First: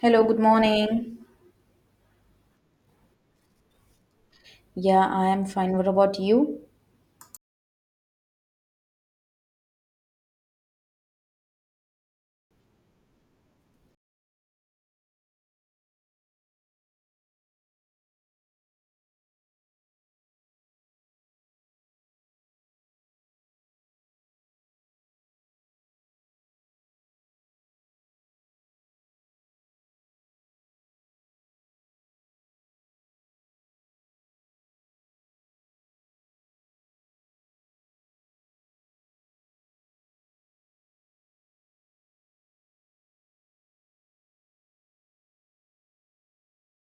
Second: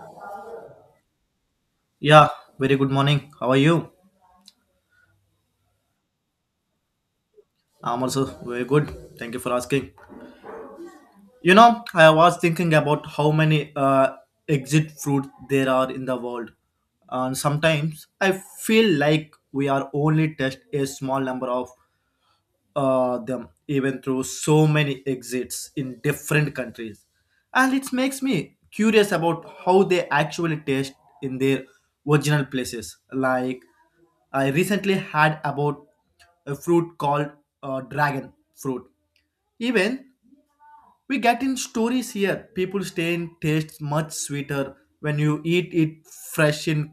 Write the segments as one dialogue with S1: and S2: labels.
S1: Hello, good morning.
S2: Yeah, very good morning. How are you?
S1: Yeah, I am fine. What about you?
S2: I'm also very good. Thank you for asking. You know, I was thinking about how many exit fruits there are in the world. And sometimes I feel like we are only test a small number of them even through so many exits in different countries. And it makes me curious about how they actually taste in their original places. Like, I recently had about a fruit called dragon fruit. Even we get in stories here, people stay in tastes much sweeter when you eat it fresh in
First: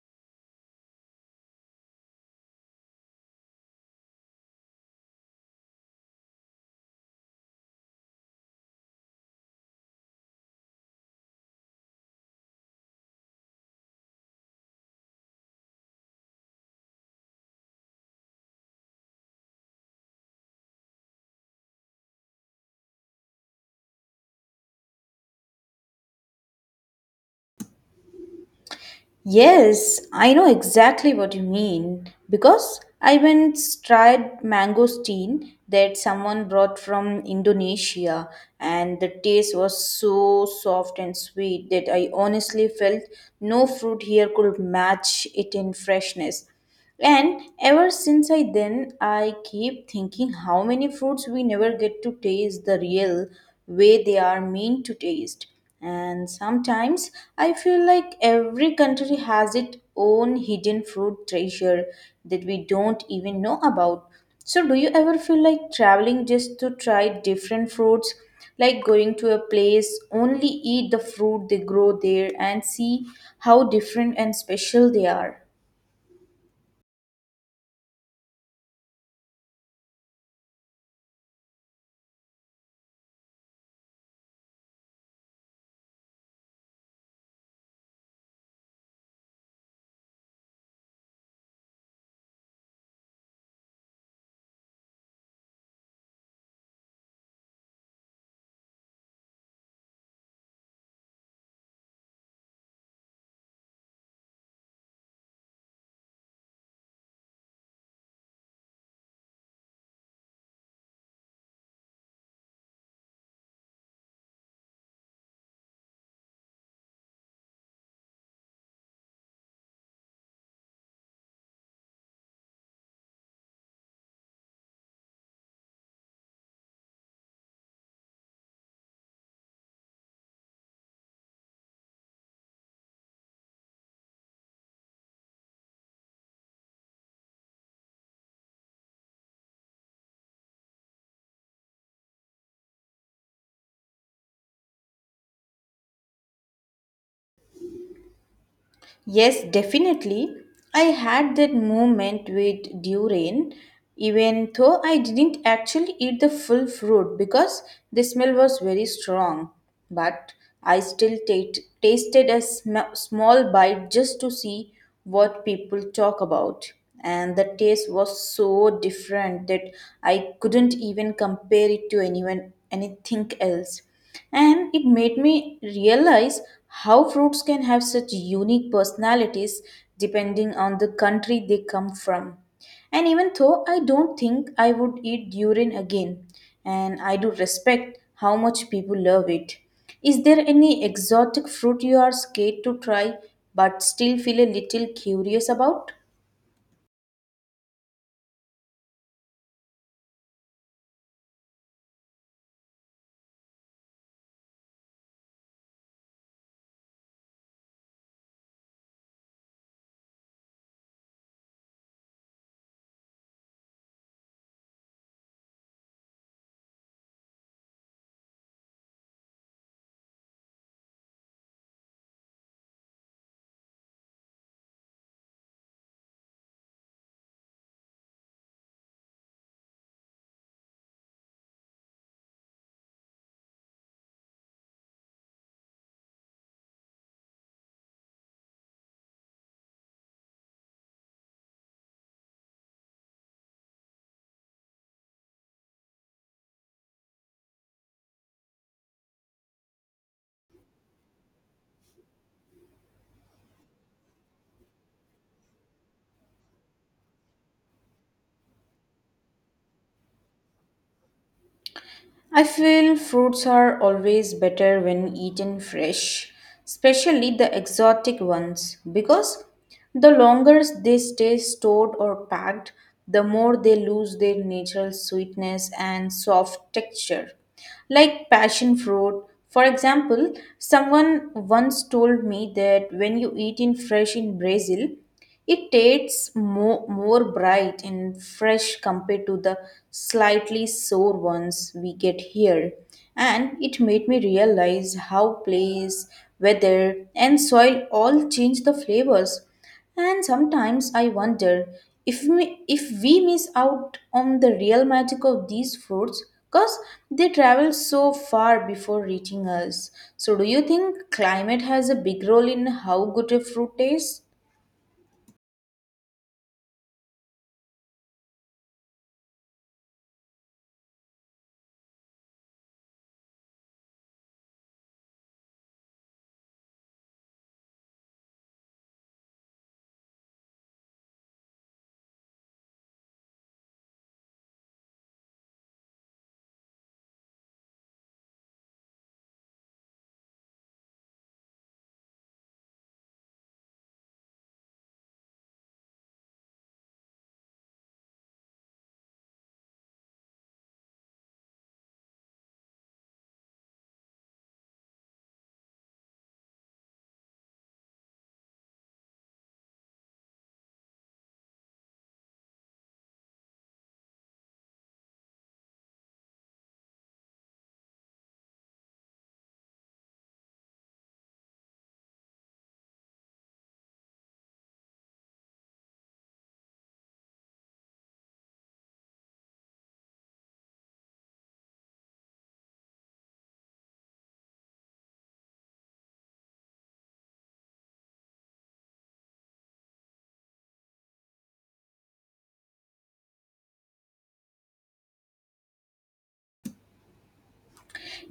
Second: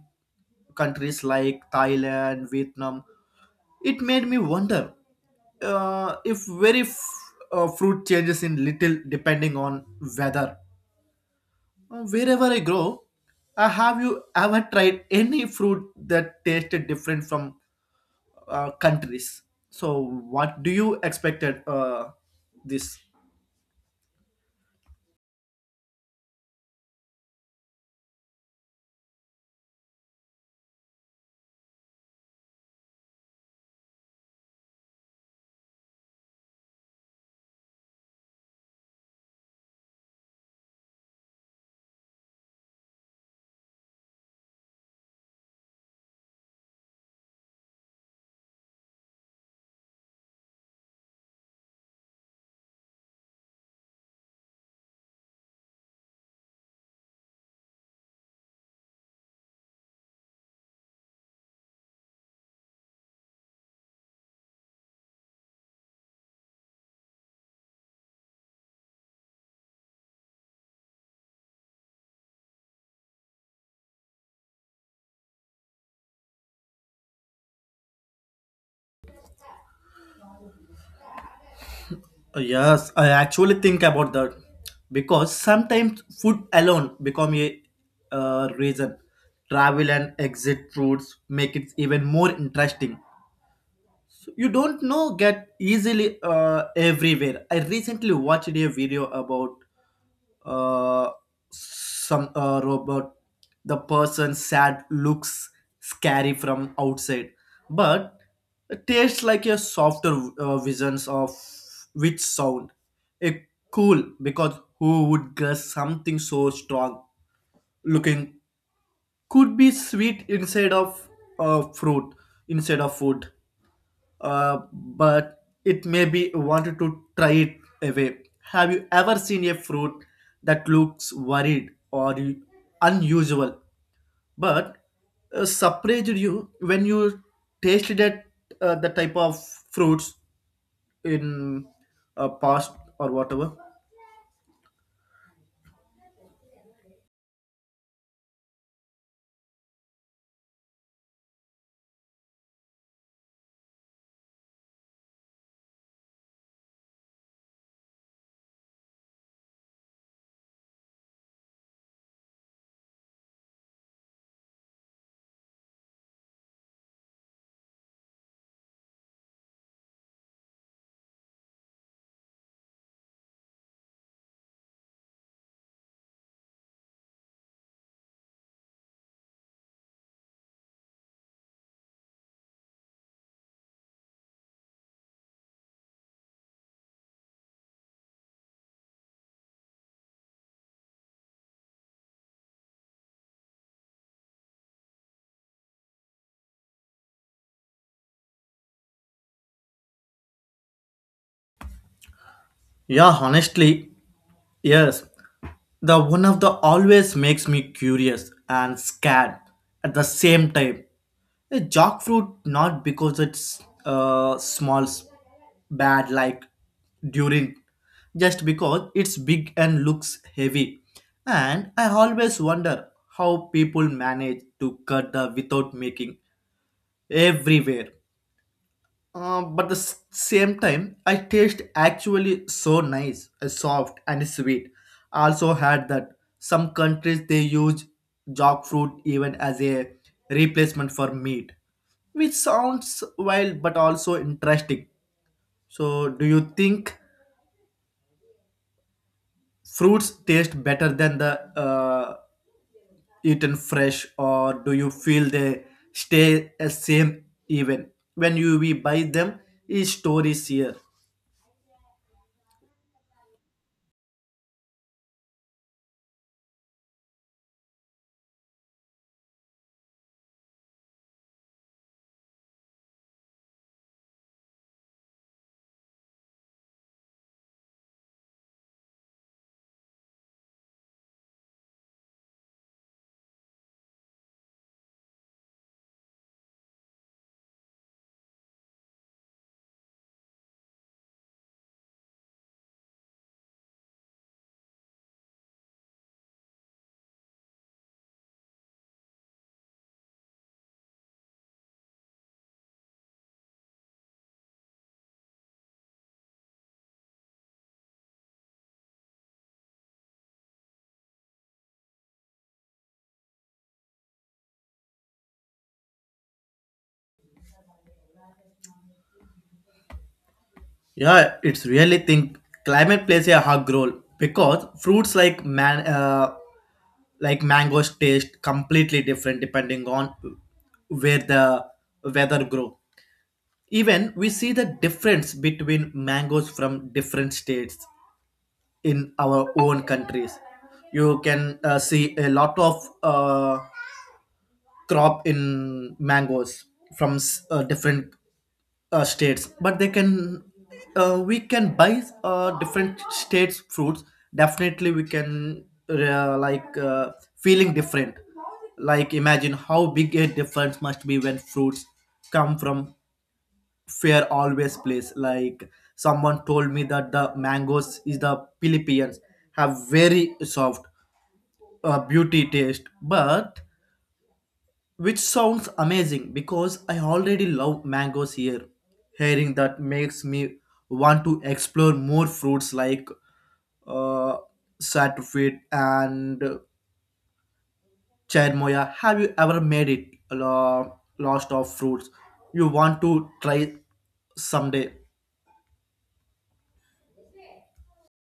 S2: countries like Thailand, Vietnam, it made me wonder, if fruit changes in little depending on weather. Wherever I grow, have you ever tried any fruit that tasted different from countries? So, what do you expected this?
S1: Yes, I know exactly what you mean because I once tried mangosteen that someone brought from Indonesia, and the taste was so soft and sweet that I honestly felt no fruit here could match it in freshness. And ever since I then, I keep thinking how many fruits we never get to taste the real way they are meant to taste. And sometimes I feel like every country has its own hidden fruit treasure that we don't even know about. So, do you ever feel like traveling just to try different fruits? Like going to a place, only eat the fruit they grow there and see how different and special they are.
S2: Yes, I actually think about that because sometimes food alone become a reason. Travel and exit routes make it even more interesting. So you don't know get easily everywhere. I recently watched a video about uh, some robot. The person sad looks scary from outside, but it tastes like a softer visions of which sound. A cool because who would guess something so strong looking could be sweet inside of fruit instead of food, but it may be wanted to try it away. Have you ever seen a fruit that looks worried or unusual, but surprised you when you tasted that, the type of fruits in past or whatever?
S1: Yes, definitely. I had that moment with durian, even though I didn't actually eat the full fruit because the smell was very strong. But I still ta- tasted a small bite just to see what people talk about, and the taste was so different that I couldn't even compare it to anyone anything else, and it made me realize how fruits can have such unique personalities depending on the country they come from. And even though I don't think I would eat durian again, and I do respect how much people love it. Is there any exotic fruit you are scared to try but still feel a little curious about?
S2: Yeah, honestly, yes. The one of the always makes me curious and scared at the same time. A jackfruit, not because it's bad like during, just because it's big and looks heavy and I always wonder how people manage to cut the without making everywhere, but the same time, I taste actually so nice, soft and sweet. I also had that some countries they use jackfruit even as a replacement for meat, which sounds wild but also interesting. So, do you think fruits taste better than the uh, eaten fresh, or do you feel they stay the same even when you we buy them? Is stories here.
S1: I feel fruits are always better when eaten fresh, especially the exotic ones, because the longer they stay stored or packed, the more they lose their natural sweetness and soft texture. Like passion fruit, for example, someone once told me that when you eat it fresh in Brazil, it tastes more bright and fresh compared to the slightly sour ones we get here. And it made me realize how place, weather, and soil all change the flavors. And sometimes I wonder if we miss out on the real magic of these fruits because they travel so far before reaching us. So, do you think climate has a big role in how good a fruit tastes?
S2: Yeah, it's really think climate plays a hug role because fruits like man like mangoes taste completely different depending on where the weather grow. Even we see the difference between mangoes from different states in our own countries. You can see a lot of crop in mangoes from different states, but they can, we can buy different states fruits, definitely we can, like feeling different, like imagine how big a difference must be when fruits come from fair always place, like someone told me that the mangoes is the Philippines have very soft beauty taste but which sounds amazing because I already love mangoes here. Hearing that makes me want to explore more fruits like uh, saturfruit and cherimoya. Have you ever made it lost of fruits? You want to try someday?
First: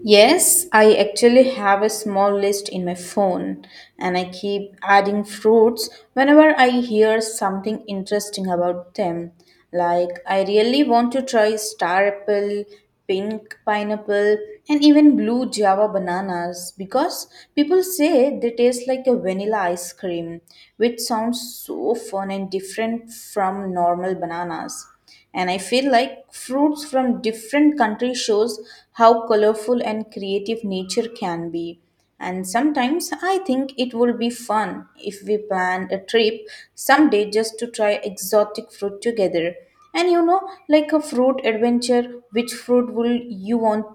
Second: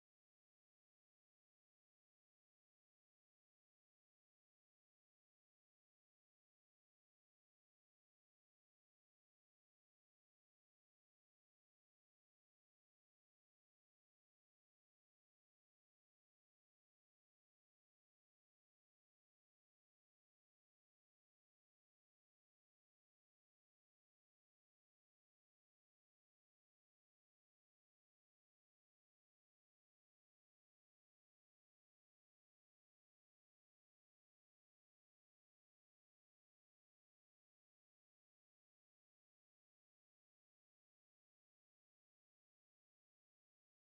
S1: Yes, I actually have a small list in my phone, and I keep adding fruits whenever I hear something interesting about them. Like, I really want to try star apple, pink pineapple, and even blue java bananas because people say they taste like a vanilla ice cream, which sounds so fun and different from normal bananas. And I feel like fruits from different countries shows how colorful and creative nature can be. And sometimes I think it would be fun if we plan a trip someday just to try exotic fruit together, and you know, like a fruit adventure. Which fruit will you want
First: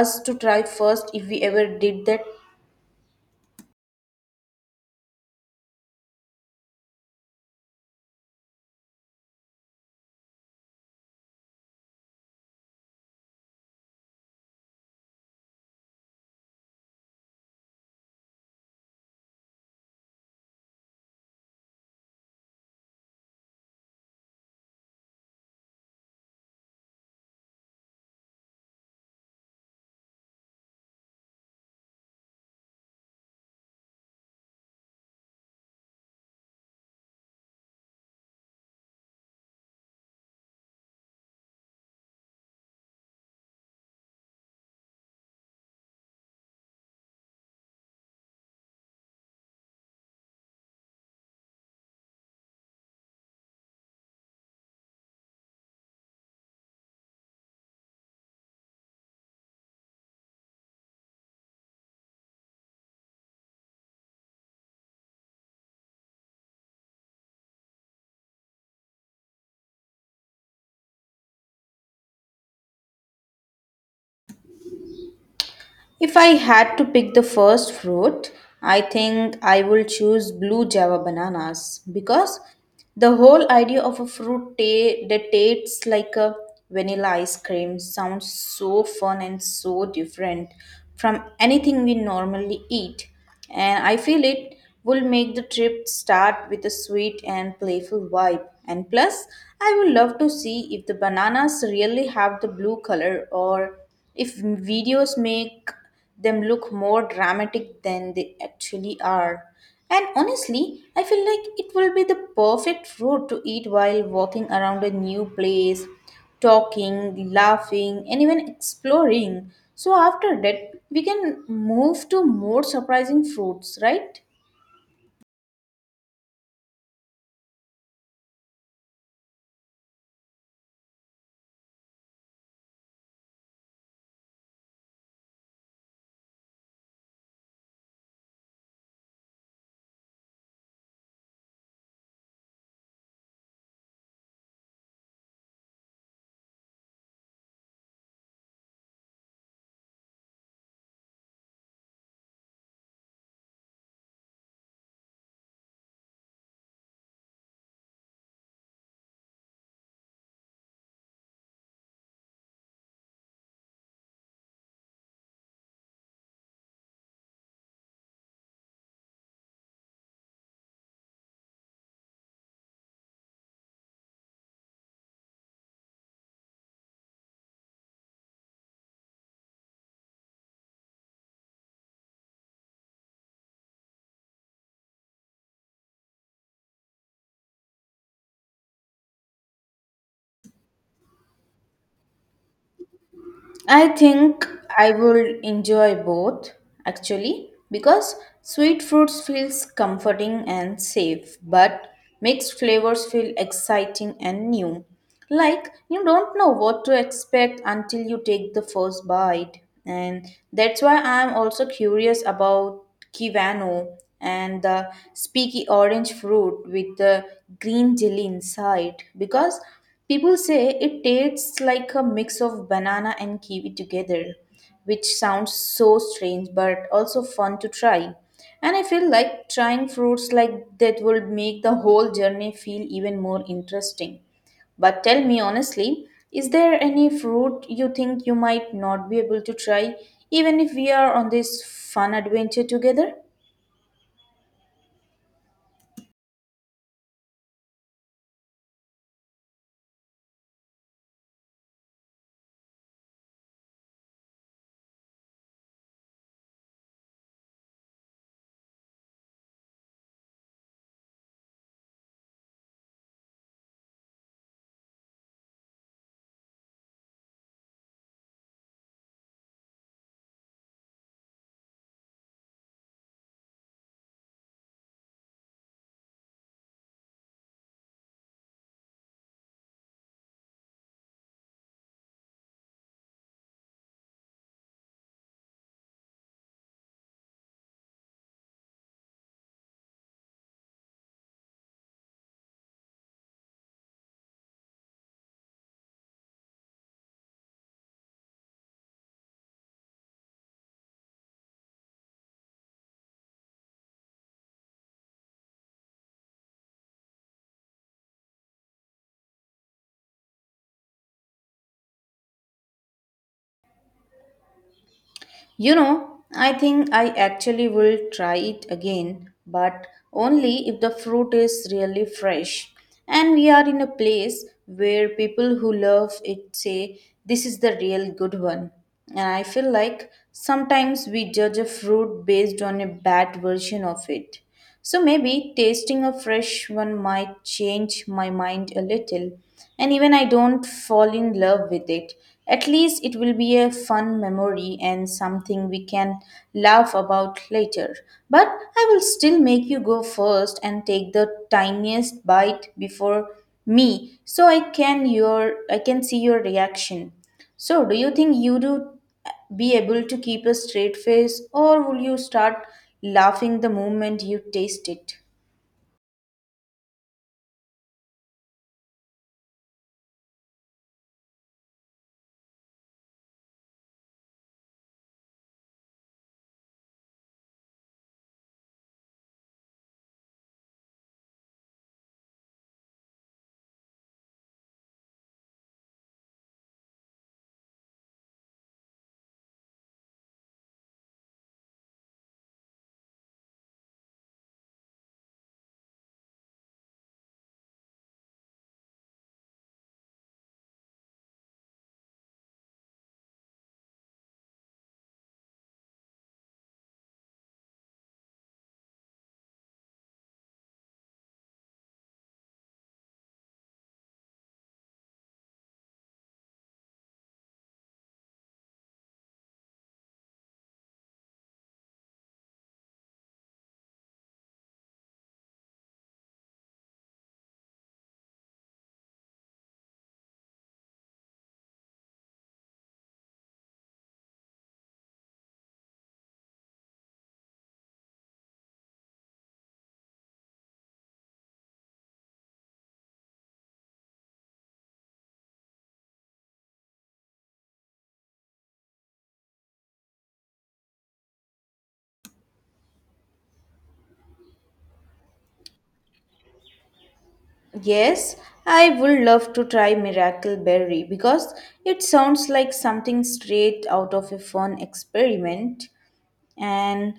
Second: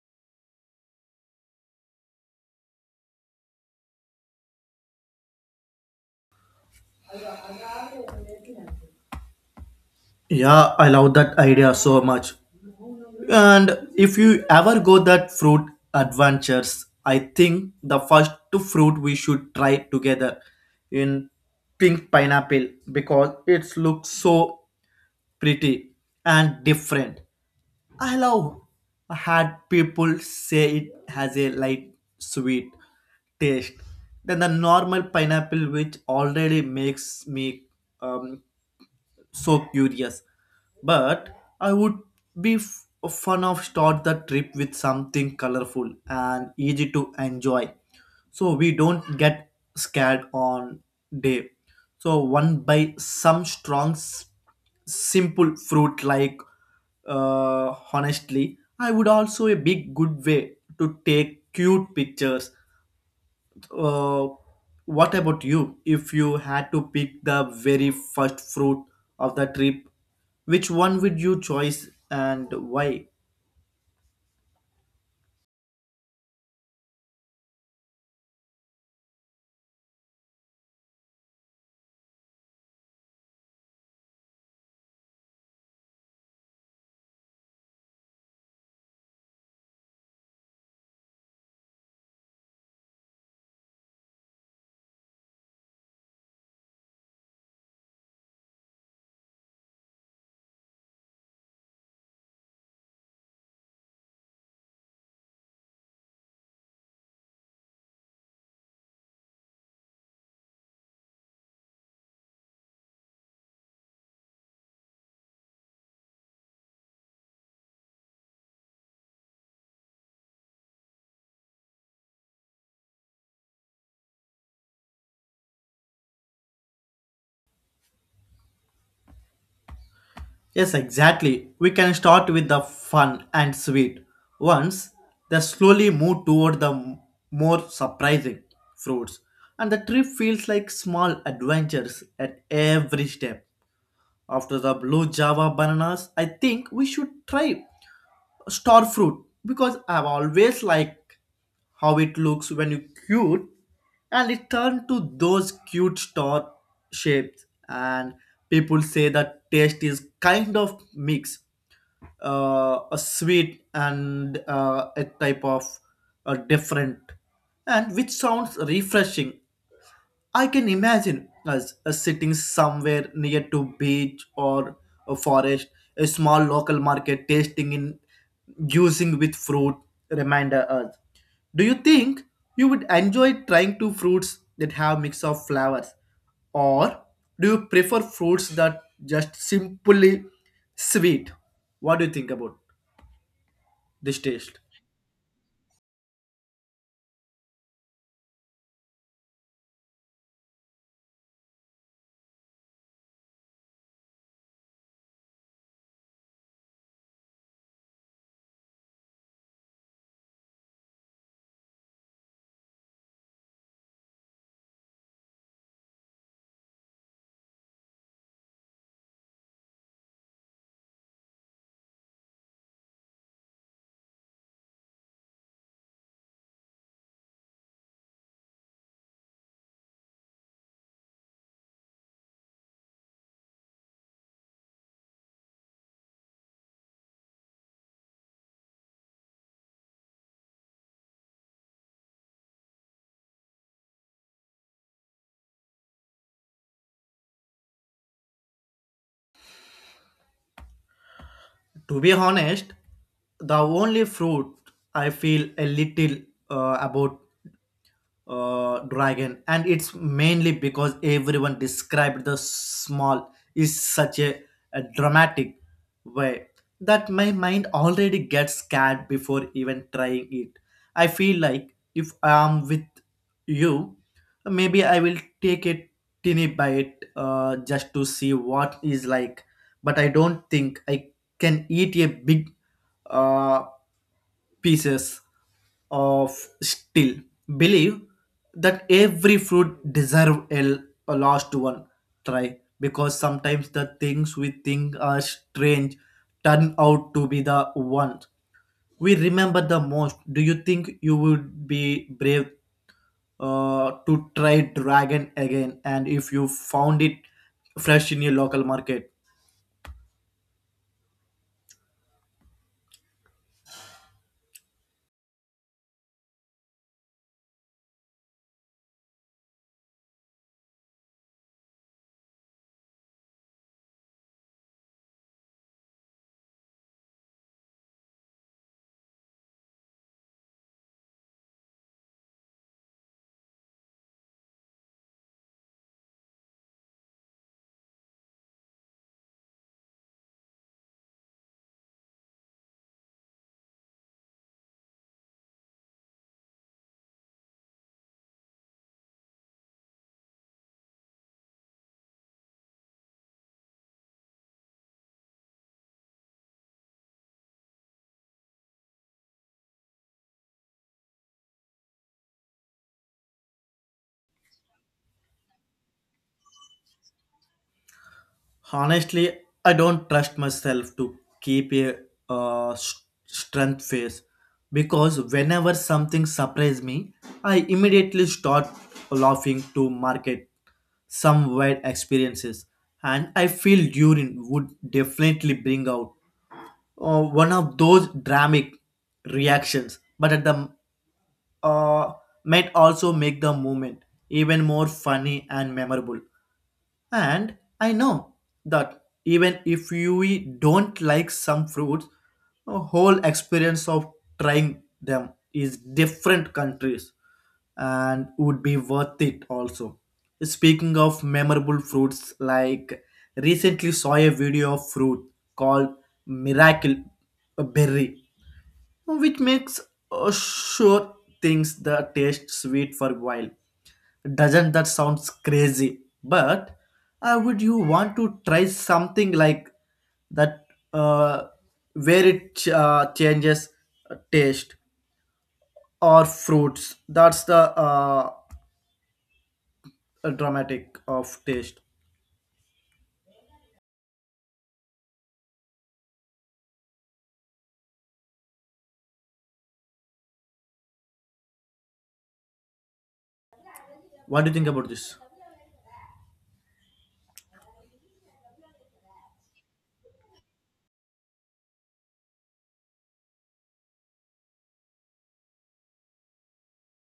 S1: us to try first if we ever did that?
S2: Yeah, I love that idea so much. And if you ever go that fruit adventures, I think the first two fruit we should try together in pink pineapple because it looks so pretty and different. I love, I had people say it has a light sweet taste than the normal pineapple which already makes me um, so curious, but I would be f- fun of start the trip with something colorful and easy to enjoy so we don't get scared on day, so one by some strong simple fruit like, honestly I would also a big good way to take cute pictures. uh, what about you? If you had to pick the very first fruit of the trip, which one would you choose and why?
S1: If I had to pick the first fruit, I think I will choose blue java bananas because the whole idea of a fruit that tastes like a vanilla ice cream sounds so fun and so different from anything we normally eat. And I feel it will make the trip start with a sweet and playful vibe. And plus, I would love to see if the bananas really have the blue color or if videos make them look more dramatic than they actually are. And honestly, I feel like it will be the perfect food to eat while walking around a new place, talking, laughing, and even exploring. So after that, we can move to more surprising fruits, right?
S2: Yes, exactly. We can start with the fun and sweet ones, then slowly move toward the more surprising fruits. And the trip feels like small adventures at every step. After the blue java bananas, I think we should try star fruit because I've always liked how it looks when you cute and it turned to those cute star shapes, and people say that taste is kind of mix, a sweet and, a type of different, and which sounds refreshing. I can imagine us sitting somewhere near to beach or a forest, a small local market tasting in using with fruit reminder us. Do you think you would enjoy trying to fruits that have mix of flowers, or do you prefer fruits that just simply sweet? What do you think about
S1: I
S2: this
S1: think
S2: taste?
S1: I would enjoy both actually, because sweet fruits feels comforting and safe but mixed flavors feel exciting and new, like you don't know what to expect until you take the first bite. And that's why I'm also curious about Kiwano and the speaky orange fruit with the green jelly inside, because people say it tastes like a mix of banana and kiwi together, which sounds so strange but also fun to try. And I feel like trying fruits like that will make the whole journey feel even more interesting. But tell me honestly, is there any fruit you think you might not be able to try, even if we are on this fun adventure together?
S2: To be honest, the only fruit I feel a little about, dragon, and it's mainly because everyone described the small is such a dramatic way that my mind already gets scared before even trying it. I feel like if I'm with you, maybe I will take a teeny bite, just to see what is like, but I don't think I can eat a big, uh, pieces of steel. Believe that every fruit deserve a last one try because sometimes the things we think are strange turn out to be the ones we remember the most. Do you think you would be brave, to try dragon again, and if you found it fresh in your local market?
S1: You know, I think I actually will try it again, but only if the fruit is really fresh. And we are in a place where people who love it say, "This is the real good one." And I feel like sometimes we judge a fruit based on a bad version of it. So maybe tasting a fresh one might change my mind a little, and even I don't fall in love with it. At least it will be a fun memory and something we can laugh about later. But I will still make you go first and take the tiniest bite before me so I can your I can see your reaction. So, do you think you do be able to keep a straight face, or will you start laughing the moment you taste it?
S2: Honestly, I don't trust myself to keep a, strength face because whenever something surprises me, I immediately start laughing to market some weird experiences, and I feel urine would definitely bring out one of those dramatic reactions, but at the, uh, might also make the moment even more funny and memorable. And I know that even if you don't like some fruits, the whole experience of trying them is different countries and would be worth it also. Speaking of memorable fruits, like recently saw a video of fruit called Miracle Berry, which makes, sure things that taste sweet for a while. Doesn't that sounds crazy? But would you want to try something like that, uh, where it changes taste or fruits? That's the dramatic of taste. What do you think about this?
S1: Yes, I would love to try Miracle Berry because it sounds like something straight out of a fun experiment. And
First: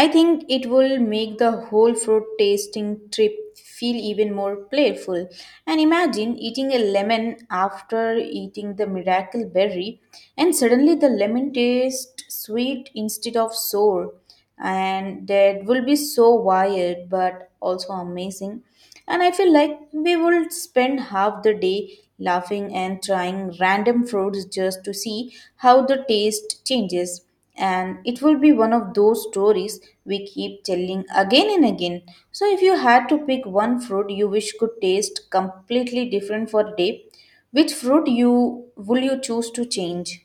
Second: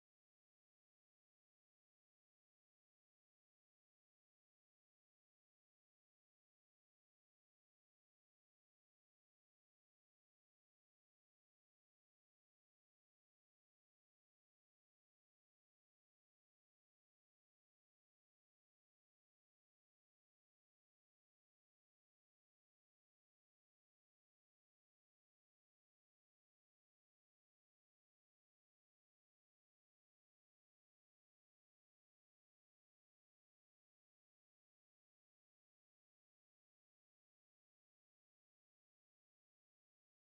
S1: I think it will make the whole fruit tasting trip feel even more playful. And imagine eating a lemon after eating the miracle berry, and suddenly the lemon tastes sweet instead of sour, and that will be so wild but also amazing. And I feel like we would spend half the day laughing and trying random fruits just to see how the taste changes. And it will be one of those stories we keep telling again and again. So, if you had to pick one fruit you wish could taste completely different for a day, which fruit you choose to change?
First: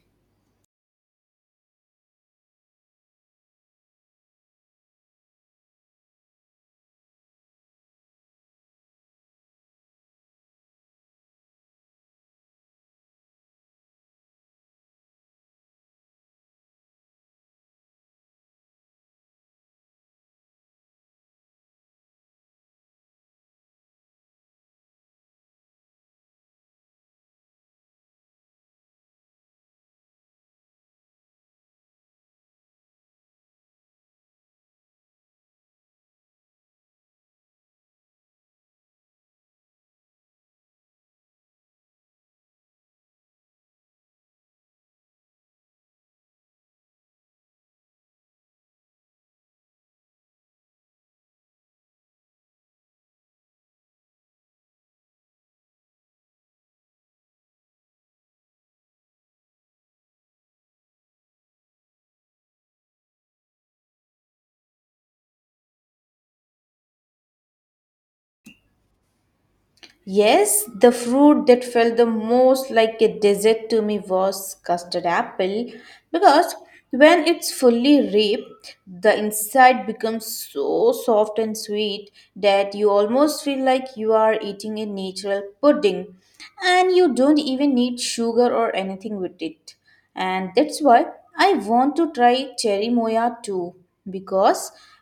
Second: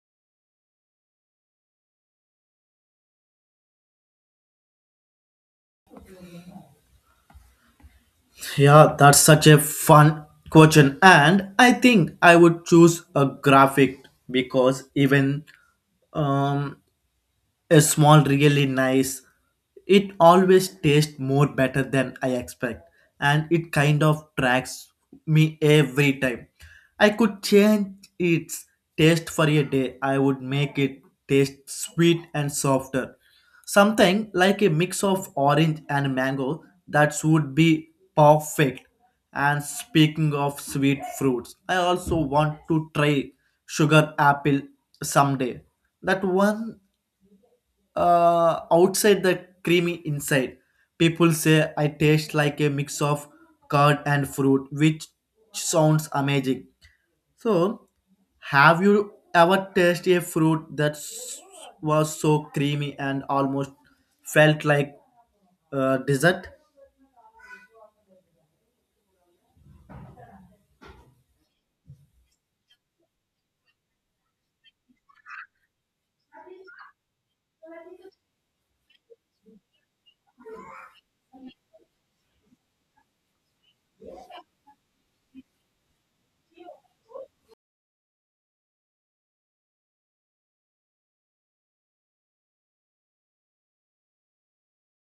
S2: Yeah, that's such a fun question. And I think I would choose a graphic because even um, a small really nice, it always tastes more better than I expect, and it kind of tracks me every time. I could change its taste for a day, I would make it taste sweet and softer, something like a mix of orange and mango. That would be perfect. And speaking of sweet fruits, I also want to try sugar apple someday. That one outside the creamy inside. People say I taste like a mix of curd and fruit, which sounds amazing. So, have you ever tasted a fruit that was so creamy and almost felt like dessert?
S1: Yes, the fruit that felt the most like a dessert to me was custard apple because when it's fully ripe, the inside becomes so soft and sweet that you almost feel like you are eating a natural pudding, and you don't even need sugar or anything with it. And that's why I want to try cherry moya too because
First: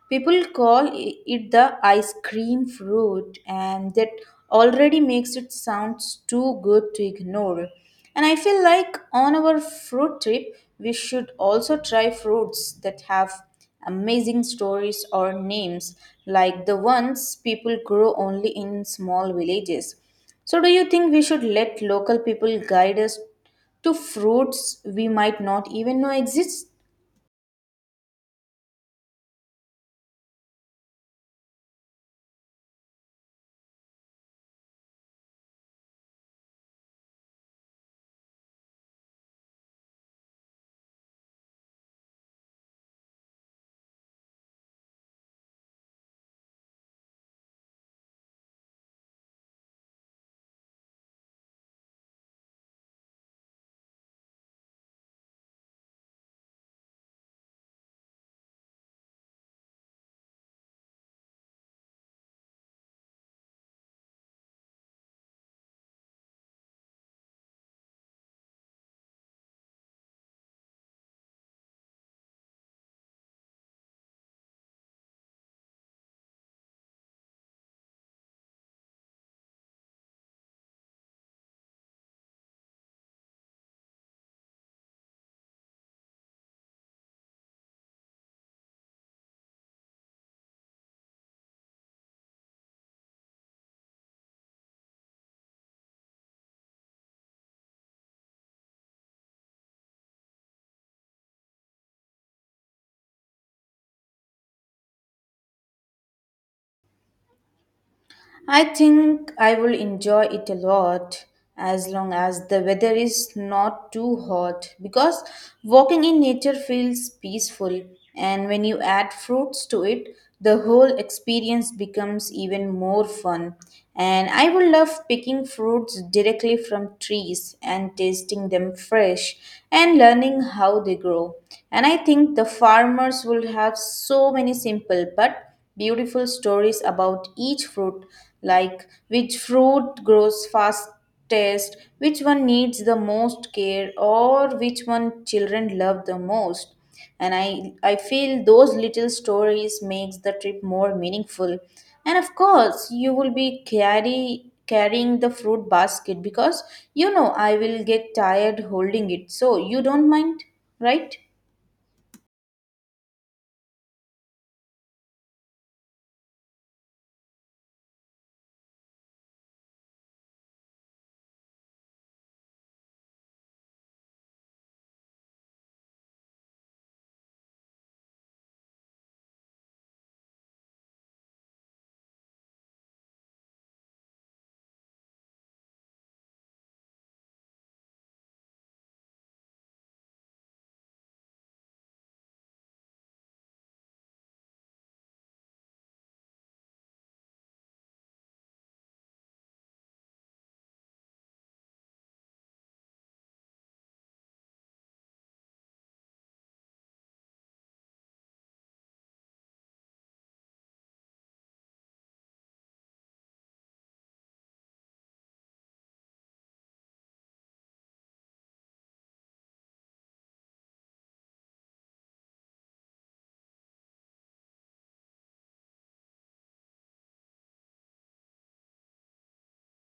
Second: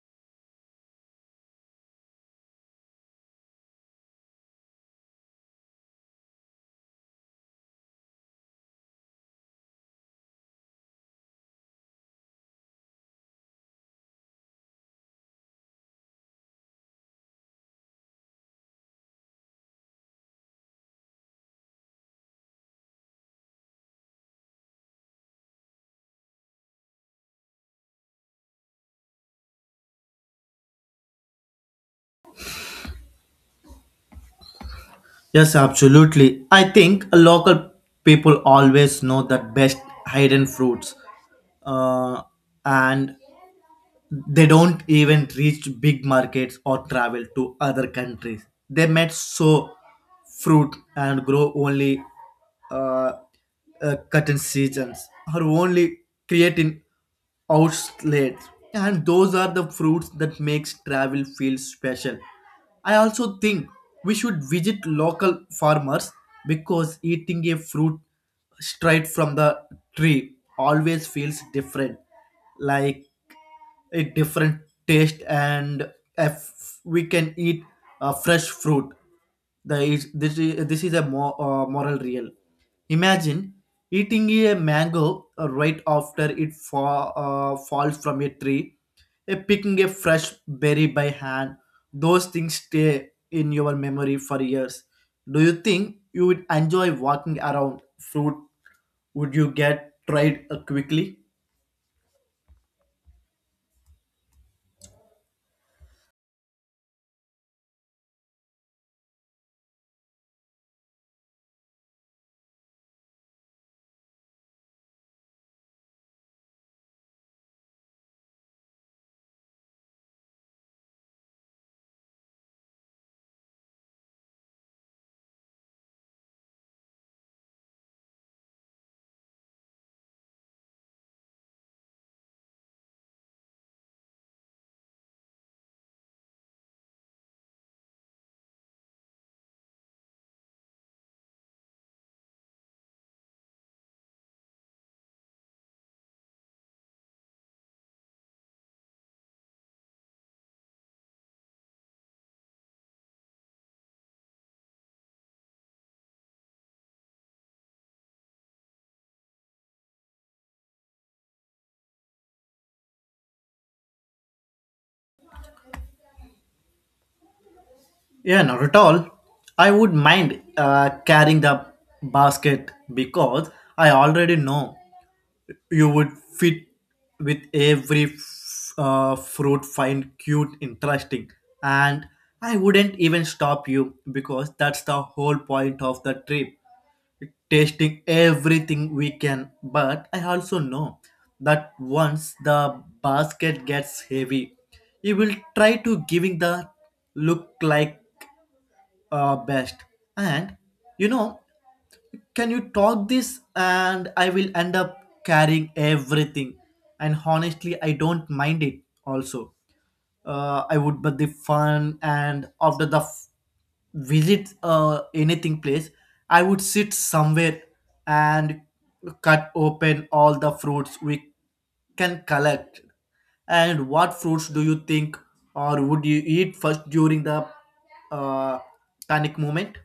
S1: people call it the ice cream fruit, and that already makes it sounds too good to ignore. And I feel like on our fruit trip we should also try fruits that have amazing stories or names, like the ones people grow only in small villages. So, do you think we should let local people guide us to fruits we might not even know exist?
S2: Yes, absolutely. I think local people always know the best hidden fruits, uh, and they don't even reach big markets or travel to other countries. They might sow fruit and grow only, uh, cotton seasons or only create in outlets. And those are the fruits that makes travel feel special. I also think we should visit local farmers because eating a fruit straight from the tree always feels different. Like a different taste. And if we can eat fresh fruit, the is this is this is a moral real. Imagine eating a mango right after it falls from a tree, picking a fresh berry by hand. Those things stay in your memory for years. Do you think you would enjoy walking around fruit? Would you get tried quickly?
S1: I think I will enjoy it a lot as long as the weather is not too hot, because walking in nature feels peaceful, and when you add fruits to it the whole experience becomes even more fun. And I will love picking fruits directly from trees and tasting them fresh and learning how they grow. And I think the farmers will have so many simple but beautiful stories about each fruit, like which fruit grows fastest, which one needs the most care, or which one children love the most. And I feel those little stories makes the trip more meaningful. And of course, you will be carrying the fruit basket because you know I will get tired holding it. So you don't mind, right?
S2: Yeah, not at all. I would mind carrying the basket because I already know you would fit with every fruit, find cute, interesting, and I wouldn't even stop you because that's the whole point of the trip, tasting everything we can. But I also know that once the basket gets heavy, you will try to giving the look like, best. And you know, can you talk this, and I will end up carrying everything. And honestly, I don't mind it also, I would but the fun. And after the visit anything place, I would sit somewhere and cut open all the fruits we can collect. And what fruits do you think or would you eat first during the uh, panic moment?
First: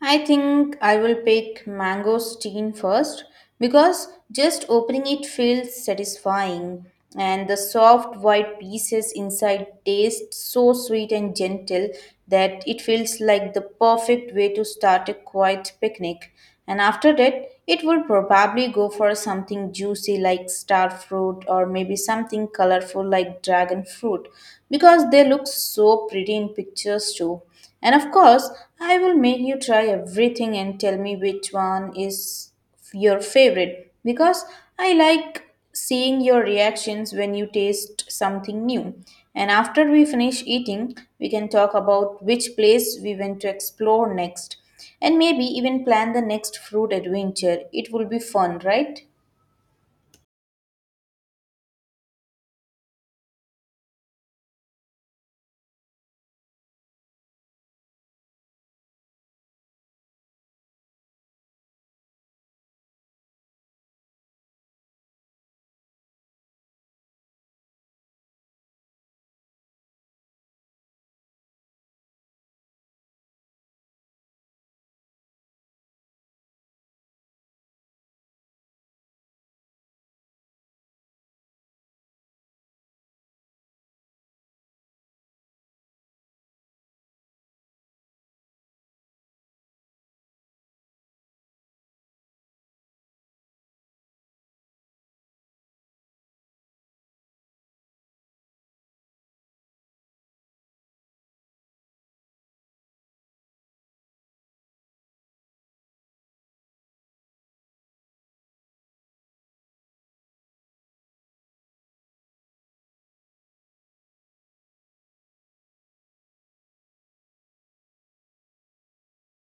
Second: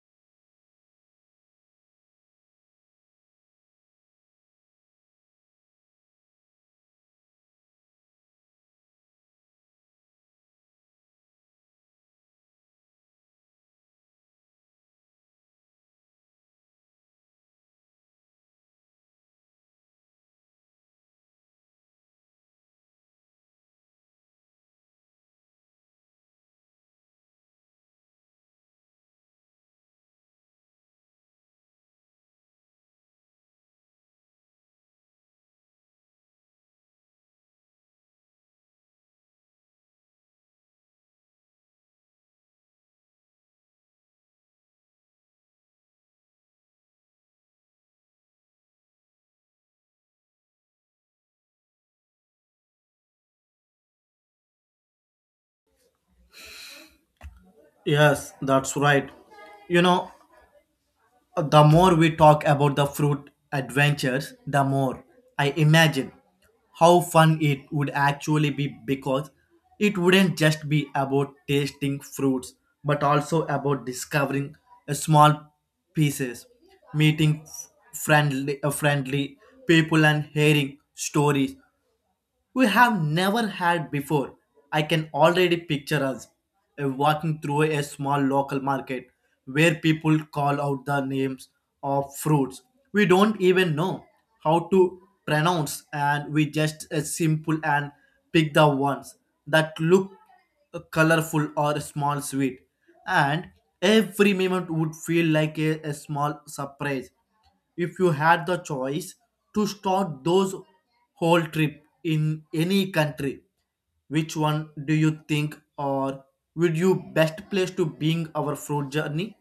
S1: I think I will pick mango steen first because just opening it feels satisfying, and the soft white pieces inside taste so sweet and gentle that it feels like the perfect way to start a quiet picnic. And after that, it would probably go for something juicy like star fruit, or maybe something colorful like dragon fruit because they look so pretty in pictures too. And of course, I will make you try everything and tell me which one is your favorite, because I like seeing your reactions when you taste something new. And after we finish eating, we can talk about which place we want to explore next and maybe even plan the next fruit adventure. It will be fun, right?
S2: Yes, that's right. You know, the more we talk about the fruit adventures, the more I imagine how fun it would actually be because it wouldn't just be about tasting fruits but also about discovering a small pieces, meeting friendly people, and hearing stories we have never had before. I can already picture us walking through a small local market where people call out the names of fruits we don't even know how to pronounce, and we just, simple and pick the ones that look colorful or small sweet. And every moment would feel like a small surprise. If you had the choice to start those whole trip in any country, which one do you think, or would you best place to being our fruit journey?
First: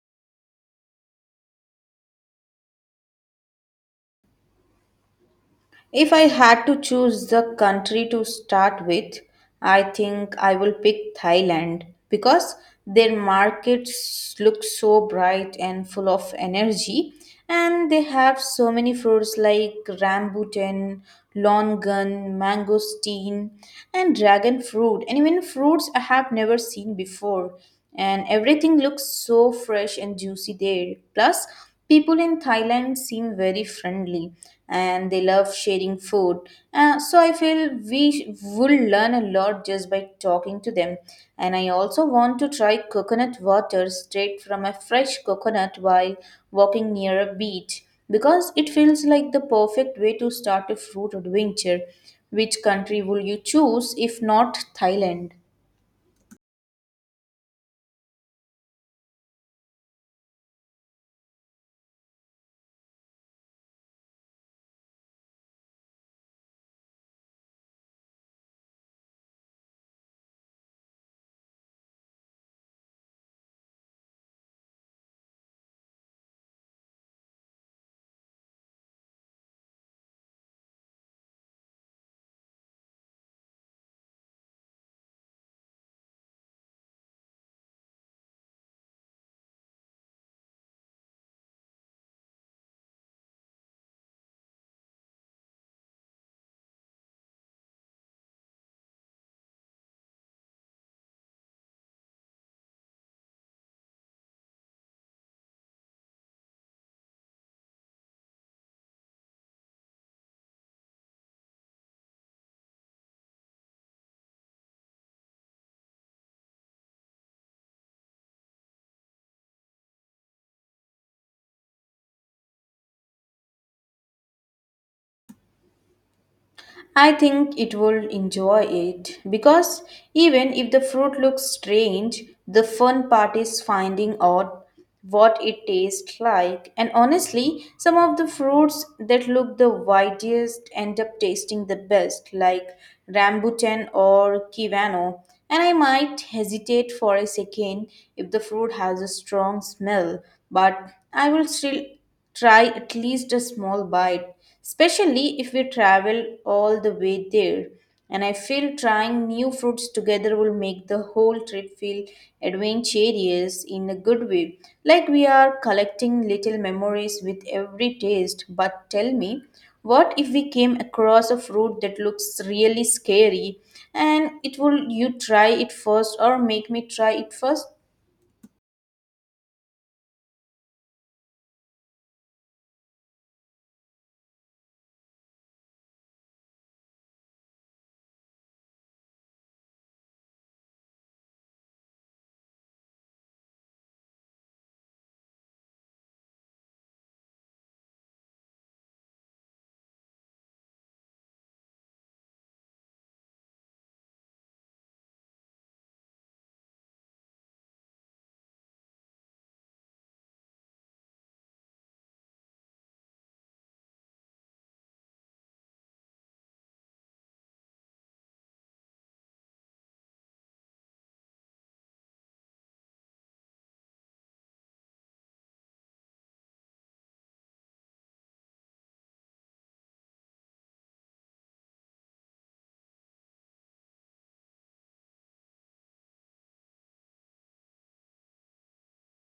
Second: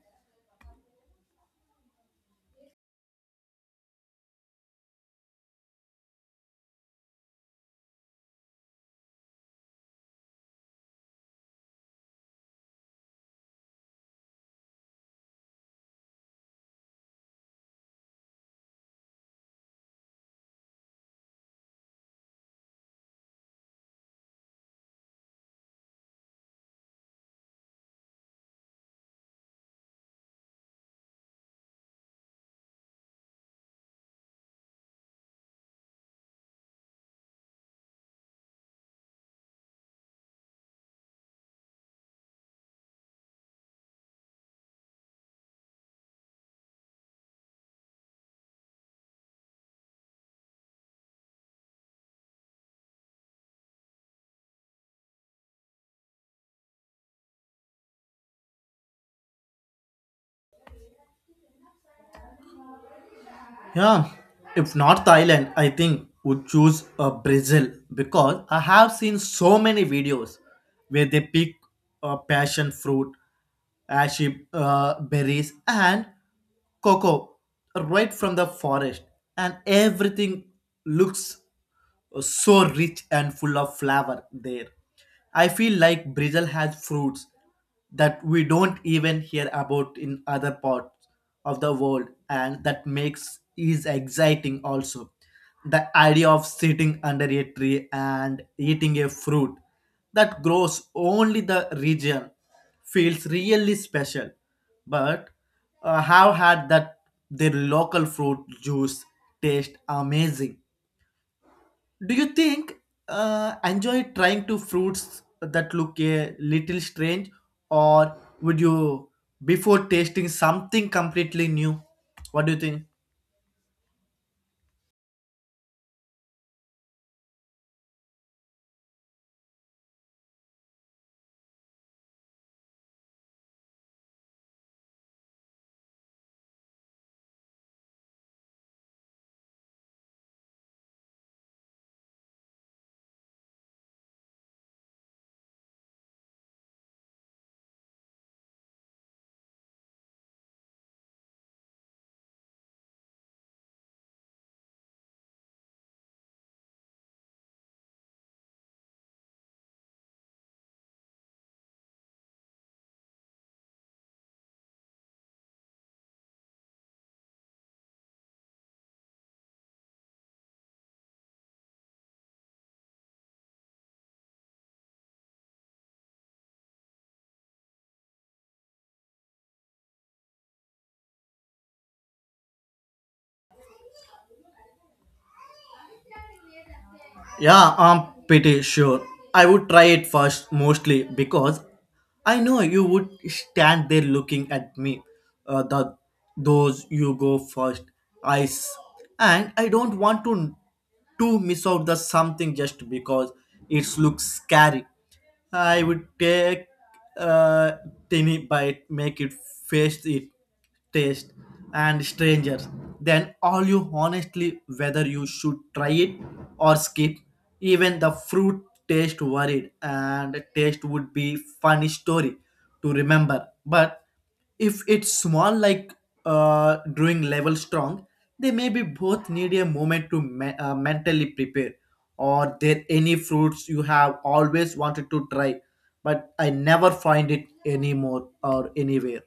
S1: If I had to choose the country to start with, I think I will pick Thailand because their markets look so bright and full of energy, and they have so many fruits like rambutan, longan, mangosteen and dragon fruit, and even fruits I have never seen before, and everything looks so fresh and juicy there. Plus, people in Thailand seem very friendly and they love sharing food. So I feel will learn a lot just by talking to them. And I also want to try coconut water straight from a fresh coconut while walking near a beach because it feels like the perfect way to start a fruit adventure. Which country will you choose if not Thailand?
S2: Yeah, if not Thailand, I think would choose Brazil because I have seen so many videos where they pick passion fruit, ashy berries, and cocoa right from the forest, and everything looks so rich and full of flavor there. I feel like Brazil has fruits that we don't even hear about in other parts of the world, and that makes is exciting also. The idea of sitting under a tree and eating a fruit that grows only the region feels really special. But have had that their local fruit juice taste amazing. Do you think, enjoy trying to fruits that look a little strange, or would you before tasting something completely new? What do you think?
S1: I think it will enjoy it because even if the fruit looks strange, the fun part is finding out what it tastes like. And honestly, some of the fruits that look the whitest end up tasting the best, like rambutan or kiwano. And I might hesitate for a second if the fruit has a strong smell, but I will still try at least a small bite, especially if we travel all the way there. And I feel trying new fruits together will make the whole trip feel adventurous in a good way, like we are collecting little memories with every taste. But tell me, what if we came across a fruit that looks really scary, and it will you try it first or make me try it first?
S2: Yeah, I'm pretty sure. I would try it first, mostly because I know you would stand there looking at me. The those you go first eyes, and I don't want to miss out the something just because it looks scary. I would take a tiny bite, make it face it, taste, and stranger. Then all you honestly whether you should try it or skip. Even the fruit taste worried, and taste would be funny story to remember. But if it's small like drawing level strong, they may be both need a moment to mentally prepare. Or there any fruits you have always wanted to try, but I never find it anymore or anywhere?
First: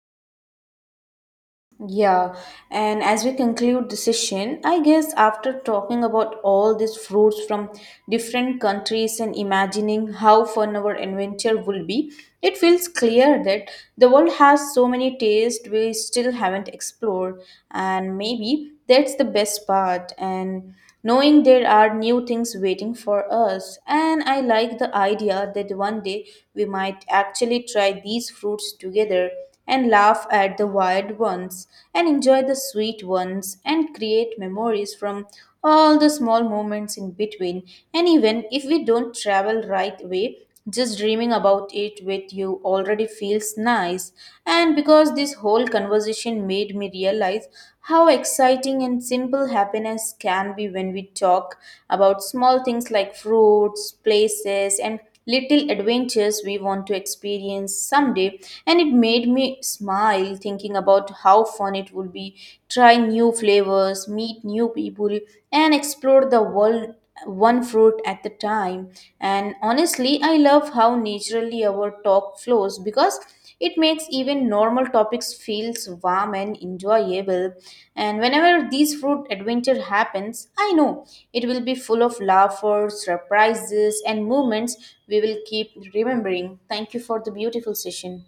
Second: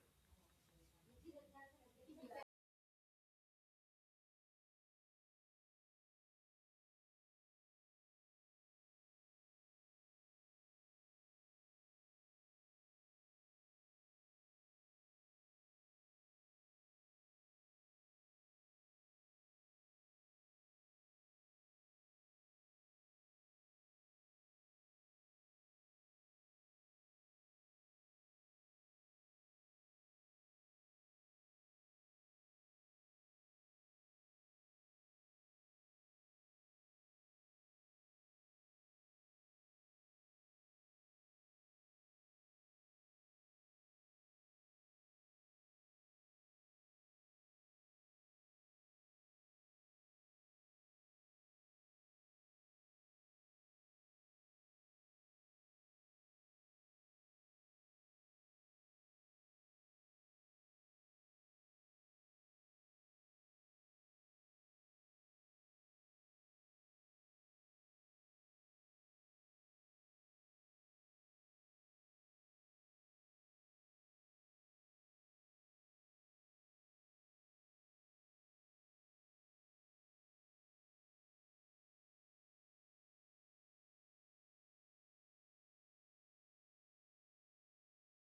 S1: Yeah, and as we conclude the session, I guess after talking about all these fruits from different countries and imagining how fun our adventure will be, it feels clear that the world has so many tastes we still haven't explored, and maybe that's the best part. And knowing there are new things waiting for us. And I like the idea that one day we might actually try these fruits together and laugh at the wild ones and enjoy the sweet ones and create memories from all the small moments in between. And even if we don't travel right away, just dreaming about it with you already feels nice, and because this whole conversation made me realize how exciting and simple happiness can be when we talk about small things like fruits, places, and little adventures we want to experience someday. And it made me smile thinking about how fun it would be try new flavors, meet new people, and explore the world one fruit at the time. And honestly, I love how naturally our talk flows because it makes even normal topics feels warm and enjoyable. And whenever this fruit adventure happens, I know it will be full of laughter, surprises, and moments we will keep remembering. Thank you for the beautiful session.